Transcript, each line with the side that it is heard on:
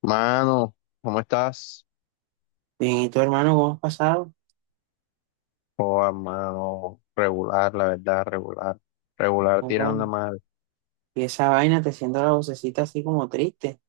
left: Mano, ¿cómo estás?
right: Bien, ¿y tu hermano cómo has pasado?
left: Oh, mano, regular, la verdad, regular. Regular
right: ¿Cómo
left: tirando
right: van?
left: mal.
right: Y esa vaina te siento la vocecita así como triste.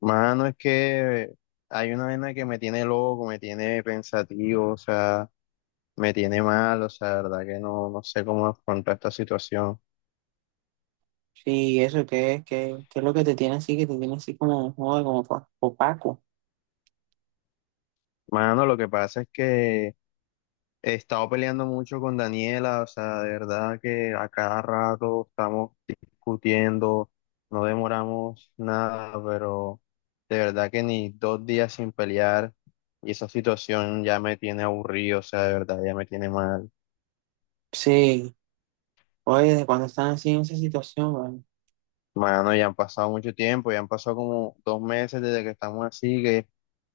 left: Mano, es que hay una vaina que me tiene loco, me tiene pensativo, o sea, me tiene mal, o sea, la verdad que no sé cómo afrontar esta situación.
right: Sí, eso, ¿qué es? ¿¿Qué es lo que te tiene así? Que te tiene así como, joder, como opaco.
left: Mano, lo que pasa es que he estado peleando mucho con Daniela, o sea, de verdad que a cada rato estamos discutiendo, no demoramos nada, pero de verdad que ni dos días sin pelear y esa situación ya me tiene aburrido, o sea, de verdad ya me tiene mal.
right: Sí, oye, ¿desde cuando están así en esa situación, weón?
left: Mano, ya han pasado mucho tiempo, ya han pasado como dos meses desde que estamos así, que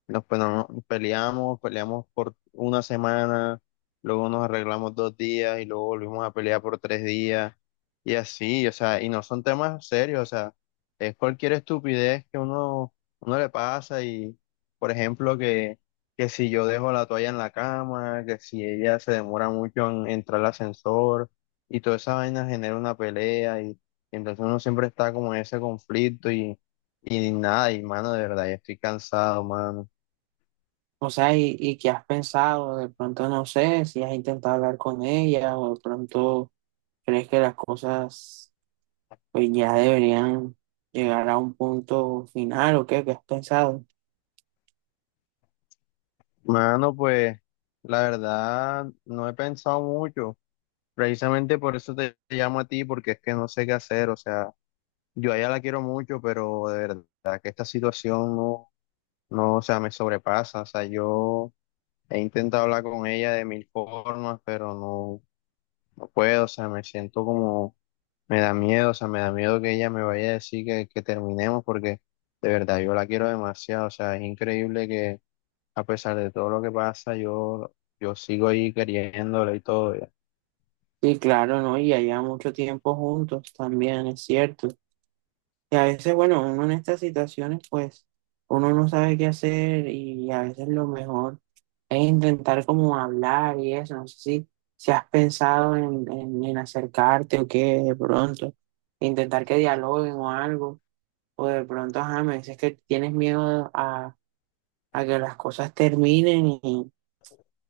left: nos pe- no- peleamos, peleamos por una semana, luego nos arreglamos dos días y luego volvimos a pelear por tres días y así, o sea, y no son temas serios, o sea, es cualquier estupidez que uno le pasa y, por ejemplo, que si yo dejo la toalla en la cama, que si ella se demora mucho en entrar al ascensor y toda esa vaina genera una pelea y entonces uno siempre está como en ese conflicto y nada, y mano, de verdad, ya estoy cansado, mano.
right: O sea, ¿y qué has pensado? De pronto no sé si has intentado hablar con ella o de pronto crees que las cosas pues ya deberían llegar a un punto final o qué, ¿qué has pensado?
left: Mano, pues, la verdad, no he pensado mucho. Precisamente por eso te llamo a ti, porque es que no sé qué hacer. O sea, yo a ella la quiero mucho, pero de verdad que esta situación no, o sea, me sobrepasa. O sea, yo he intentado hablar con ella de mil formas, pero no, no puedo. O sea, me siento como me da miedo, o sea, me da miedo que ella me vaya a decir que terminemos porque de verdad yo la quiero demasiado, o sea, es increíble que a pesar de todo lo que pasa, yo sigo ahí queriéndola y todo. Ya.
right: Sí, claro, ¿no? Y allá mucho tiempo juntos también, es cierto. Y a veces, bueno, uno en estas situaciones, pues, uno no sabe qué hacer y a veces lo mejor es intentar como hablar y eso. No sé si has pensado en acercarte o qué, de pronto, intentar que dialoguen o algo, o de pronto, ajá, me dices que tienes miedo a que las cosas terminen y,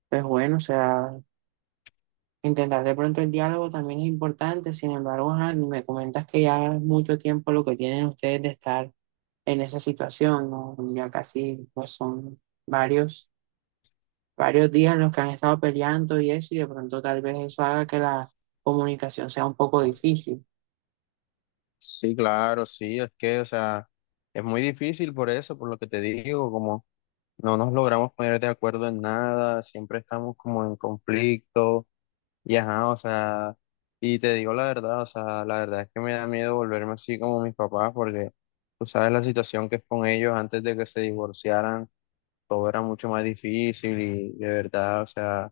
right: pues, bueno, o sea, intentar de pronto el diálogo también es importante. Sin embargo, ajá, me comentas que ya es mucho tiempo lo que tienen ustedes de estar en esa situación, ¿no? Ya casi pues son varios, varios días en los que han estado peleando y eso, y de pronto tal vez eso haga que la comunicación sea un poco difícil.
left: Sí, claro, sí, es que, o sea, es muy difícil por eso, por lo que te digo, como no nos logramos poner de acuerdo en nada, siempre estamos como en conflicto. Y ajá, o sea, y te digo la verdad, o sea, la verdad es que me da miedo volverme así como mis papás, porque tú sabes la situación que es con ellos antes de que se divorciaran, todo era mucho más difícil y de verdad, o sea,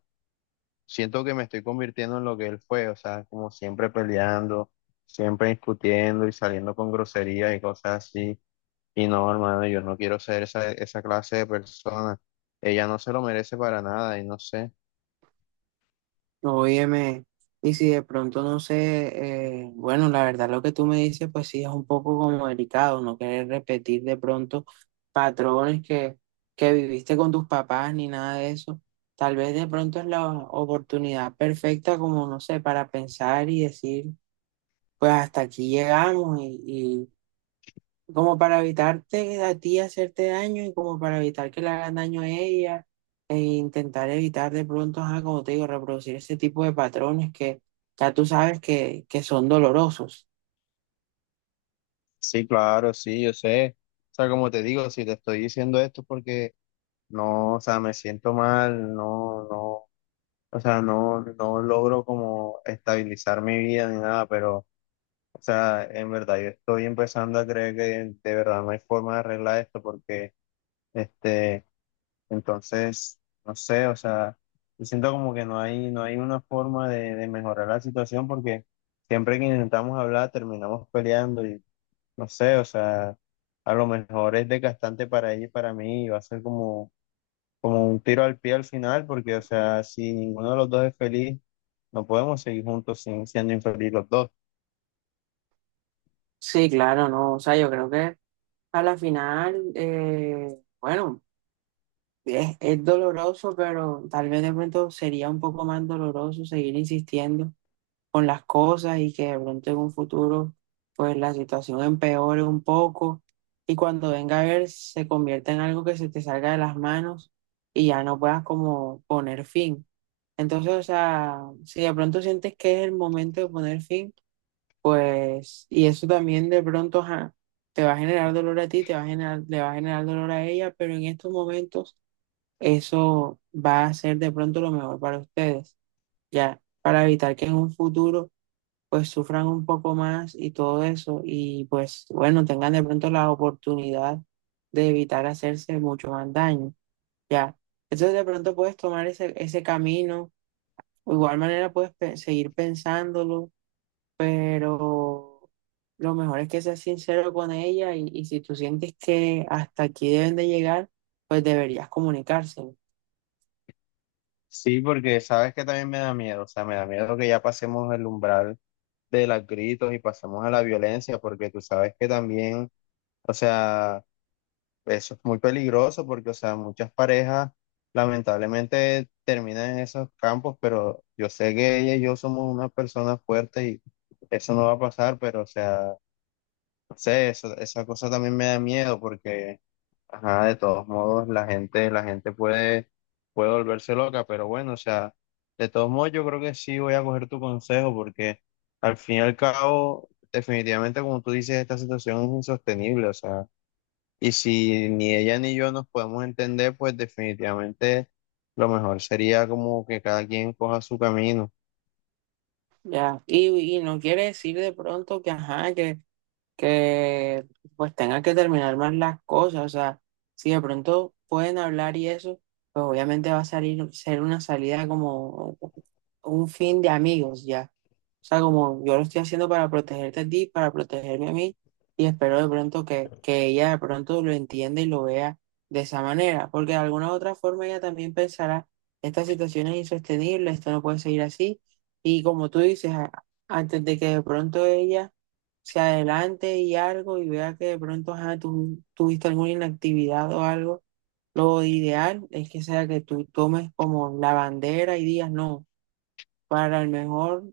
left: siento que me estoy convirtiendo en lo que él fue, o sea, como siempre peleando, siempre discutiendo y saliendo con groserías y cosas así. Y no, hermano, yo no quiero ser esa clase de persona. Ella no se lo merece para nada y no sé.
right: Óyeme, y si de pronto no sé, bueno, la verdad lo que tú me dices, pues sí es un poco como delicado, no querer repetir de pronto patrones que viviste con tus papás ni nada de eso. Tal vez de pronto es la oportunidad perfecta como, no sé, para pensar y decir: pues hasta aquí llegamos y como para evitarte a ti hacerte daño y como para evitar que le hagan daño a ella e intentar evitar de pronto, ajá, como te digo, reproducir ese tipo de patrones que ya tú sabes que son dolorosos.
left: Sí, claro, sí, yo sé. O sea, como te digo, si te estoy diciendo esto porque no, o sea, me siento mal, no, no, o sea, no, no logro como estabilizar mi vida ni nada, pero, o sea, en verdad yo estoy empezando a creer que de verdad no hay forma de arreglar esto porque, este, entonces, no sé, o sea, yo siento como que no hay una forma de mejorar la situación porque siempre que intentamos hablar terminamos peleando. No sé, o sea, a lo mejor es desgastante para ella y para mí, y va a ser como, como un tiro al pie al final, porque, o sea, si ninguno de los dos es feliz, no podemos seguir juntos sin, siendo infelices los dos.
right: Sí, claro, no, o sea, yo creo que a la final, bueno, es doloroso, pero tal vez de pronto sería un poco más doloroso seguir insistiendo con las cosas y que de pronto en un futuro pues la situación empeore un poco y cuando venga a ver se convierta en algo que se te salga de las manos y ya no puedas como poner fin. Entonces, o sea, si de pronto sientes que es el momento de poner fin, pues, y eso también de pronto ajá, te va a generar dolor a ti, te va a generar, le va a generar dolor a ella, pero en estos momentos eso va a ser de pronto lo mejor para ustedes, ya, para evitar que en un futuro pues sufran un poco más y todo eso, y pues bueno, tengan de pronto la oportunidad de evitar hacerse mucho más daño, ¿ya? Entonces de pronto puedes tomar ese camino, o igual manera puedes seguir pensándolo, pero lo mejor es que seas sincero con ella y si tú sientes que hasta aquí deben de llegar, pues deberías comunicárselo,
left: Sí, porque sabes que también me da miedo, o sea, me da miedo que ya pasemos el umbral de los gritos y pasemos a la violencia, porque tú sabes que también, o sea, eso es muy peligroso porque, o sea, muchas parejas lamentablemente terminan en esos campos, pero yo sé que ella y yo somos una persona fuerte y eso no va a pasar, pero, o sea, no sé, eso, esa cosa también me da miedo porque, ajá, de todos modos, la gente puede, puede volverse loca, pero bueno, o sea, de todos modos, yo creo que sí voy a coger tu consejo porque al fin y al cabo, definitivamente, como tú dices, esta situación es insostenible, o sea. Y si ni ella ni yo nos podemos entender, pues definitivamente lo mejor sería como que cada quien coja su camino.
right: ¿ya? Y no quiere decir de pronto que, ajá, que pues tenga que terminar más las cosas, o sea, si de pronto pueden hablar y eso, pues obviamente va a salir, ser una salida como un fin de amigos ya. O sea, como yo lo estoy haciendo para protegerte a ti, para protegerme a mí, y espero de pronto que ella de pronto lo entienda y lo vea de esa manera, porque de alguna u otra forma ella también pensará, esta situación es insostenible, esto no puede seguir así, y como tú dices, antes de que de pronto ella se adelante y algo y vea que de pronto ajá, tú tuviste alguna inactividad o algo, lo ideal es que sea que tú tomes como la bandera y digas no, para el mejor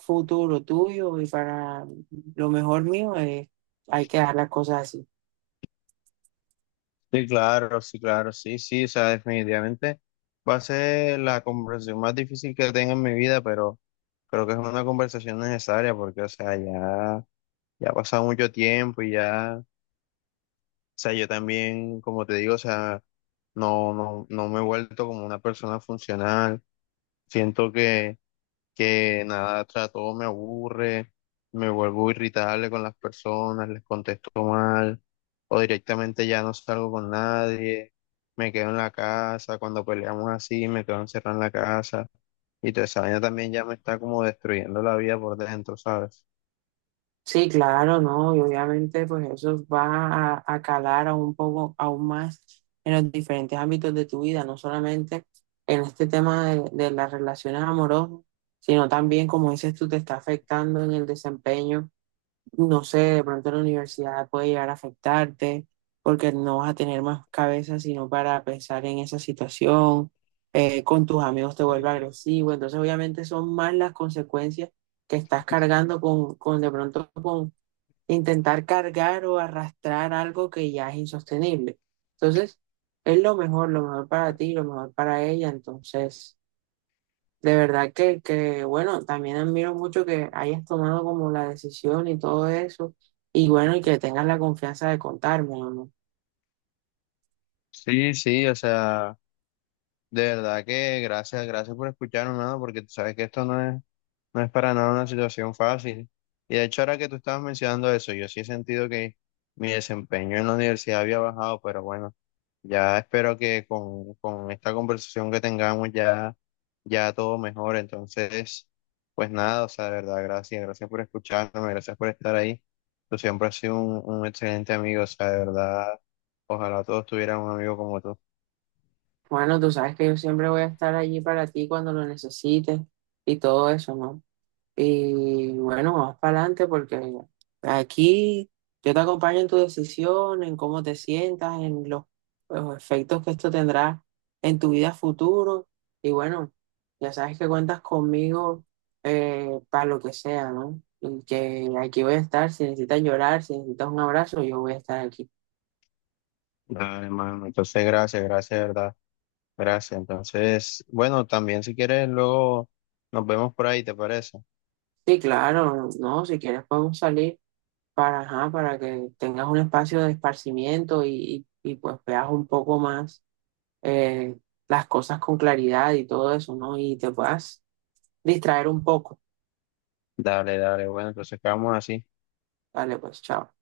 right: futuro tuyo y para lo mejor mío, hay que dar las cosas así.
left: Sí, claro, sí, claro, sí, sí, o sea, definitivamente va a ser la conversación más difícil que tenga en mi vida, pero creo que es una conversación necesaria porque, o sea, ya, ya ha pasado mucho tiempo y ya, o sea, yo también, como te digo, o sea, no, no, no me he vuelto como una persona funcional. Siento que nada, tras todo me aburre, me vuelvo irritable con las personas, les contesto mal, o directamente ya no salgo con nadie, me quedo en la casa, cuando peleamos así, me quedo encerrado en la casa, y toda esa vaina también ya me está como destruyendo la vida por dentro, ¿sabes?
right: Sí, claro, ¿no? Y obviamente pues eso va a calar aún un poco, aún más en los diferentes ámbitos de tu vida, no solamente en este tema de las relaciones amorosas, sino también, como dices tú, te está afectando en el desempeño, no sé, de pronto la universidad puede llegar a afectarte porque no vas a tener más cabeza sino para pensar en esa situación, con tus amigos te vuelve agresivo, entonces obviamente son más las consecuencias que estás cargando con de pronto con intentar cargar o arrastrar algo que ya es insostenible. Entonces, es lo mejor para ti, lo mejor para ella. Entonces, de verdad que bueno, también admiro mucho que hayas tomado como la decisión y todo eso. Y bueno, y que tengas la confianza de contarme, ¿no?
left: Sí, sí, o sea, de verdad que gracias, gracias por escucharme, mano, porque tú sabes que esto no es, no es para nada una situación fácil. Y de hecho, ahora que tú estabas mencionando eso, yo sí he sentido que mi desempeño en la universidad había bajado, pero bueno, ya espero que con esta conversación que tengamos ya, ya todo mejore. Entonces, pues nada, o sea, de verdad, gracias, gracias por escucharme, gracias por estar ahí. Tú siempre has sido un excelente amigo, o sea, de verdad, ojalá todos tuvieran un amigo como tú.
right: Bueno, tú sabes que yo siempre voy a estar allí para ti cuando lo necesites y todo eso, ¿no? Y bueno, vas para adelante porque aquí yo te acompaño en tu decisión, en cómo te sientas, en los efectos que esto tendrá en tu vida futuro. Y bueno, ya sabes que cuentas conmigo, para lo que sea, ¿no? Y que aquí voy a estar, si necesitas llorar, si necesitas un abrazo, yo voy a estar aquí.
left: Dale, hermano. Entonces, gracias, gracias, de verdad. Gracias. Entonces, bueno, también si quieres, luego nos vemos por ahí, ¿te parece?
right: Sí, claro, no, si quieres podemos salir para, ajá, para que tengas un espacio de esparcimiento pues veas un poco más, eh, las cosas con claridad y todo eso, ¿no? Y te puedas distraer un poco.
left: Dale, dale. Bueno, entonces quedamos así.
right: Vale, pues, chao.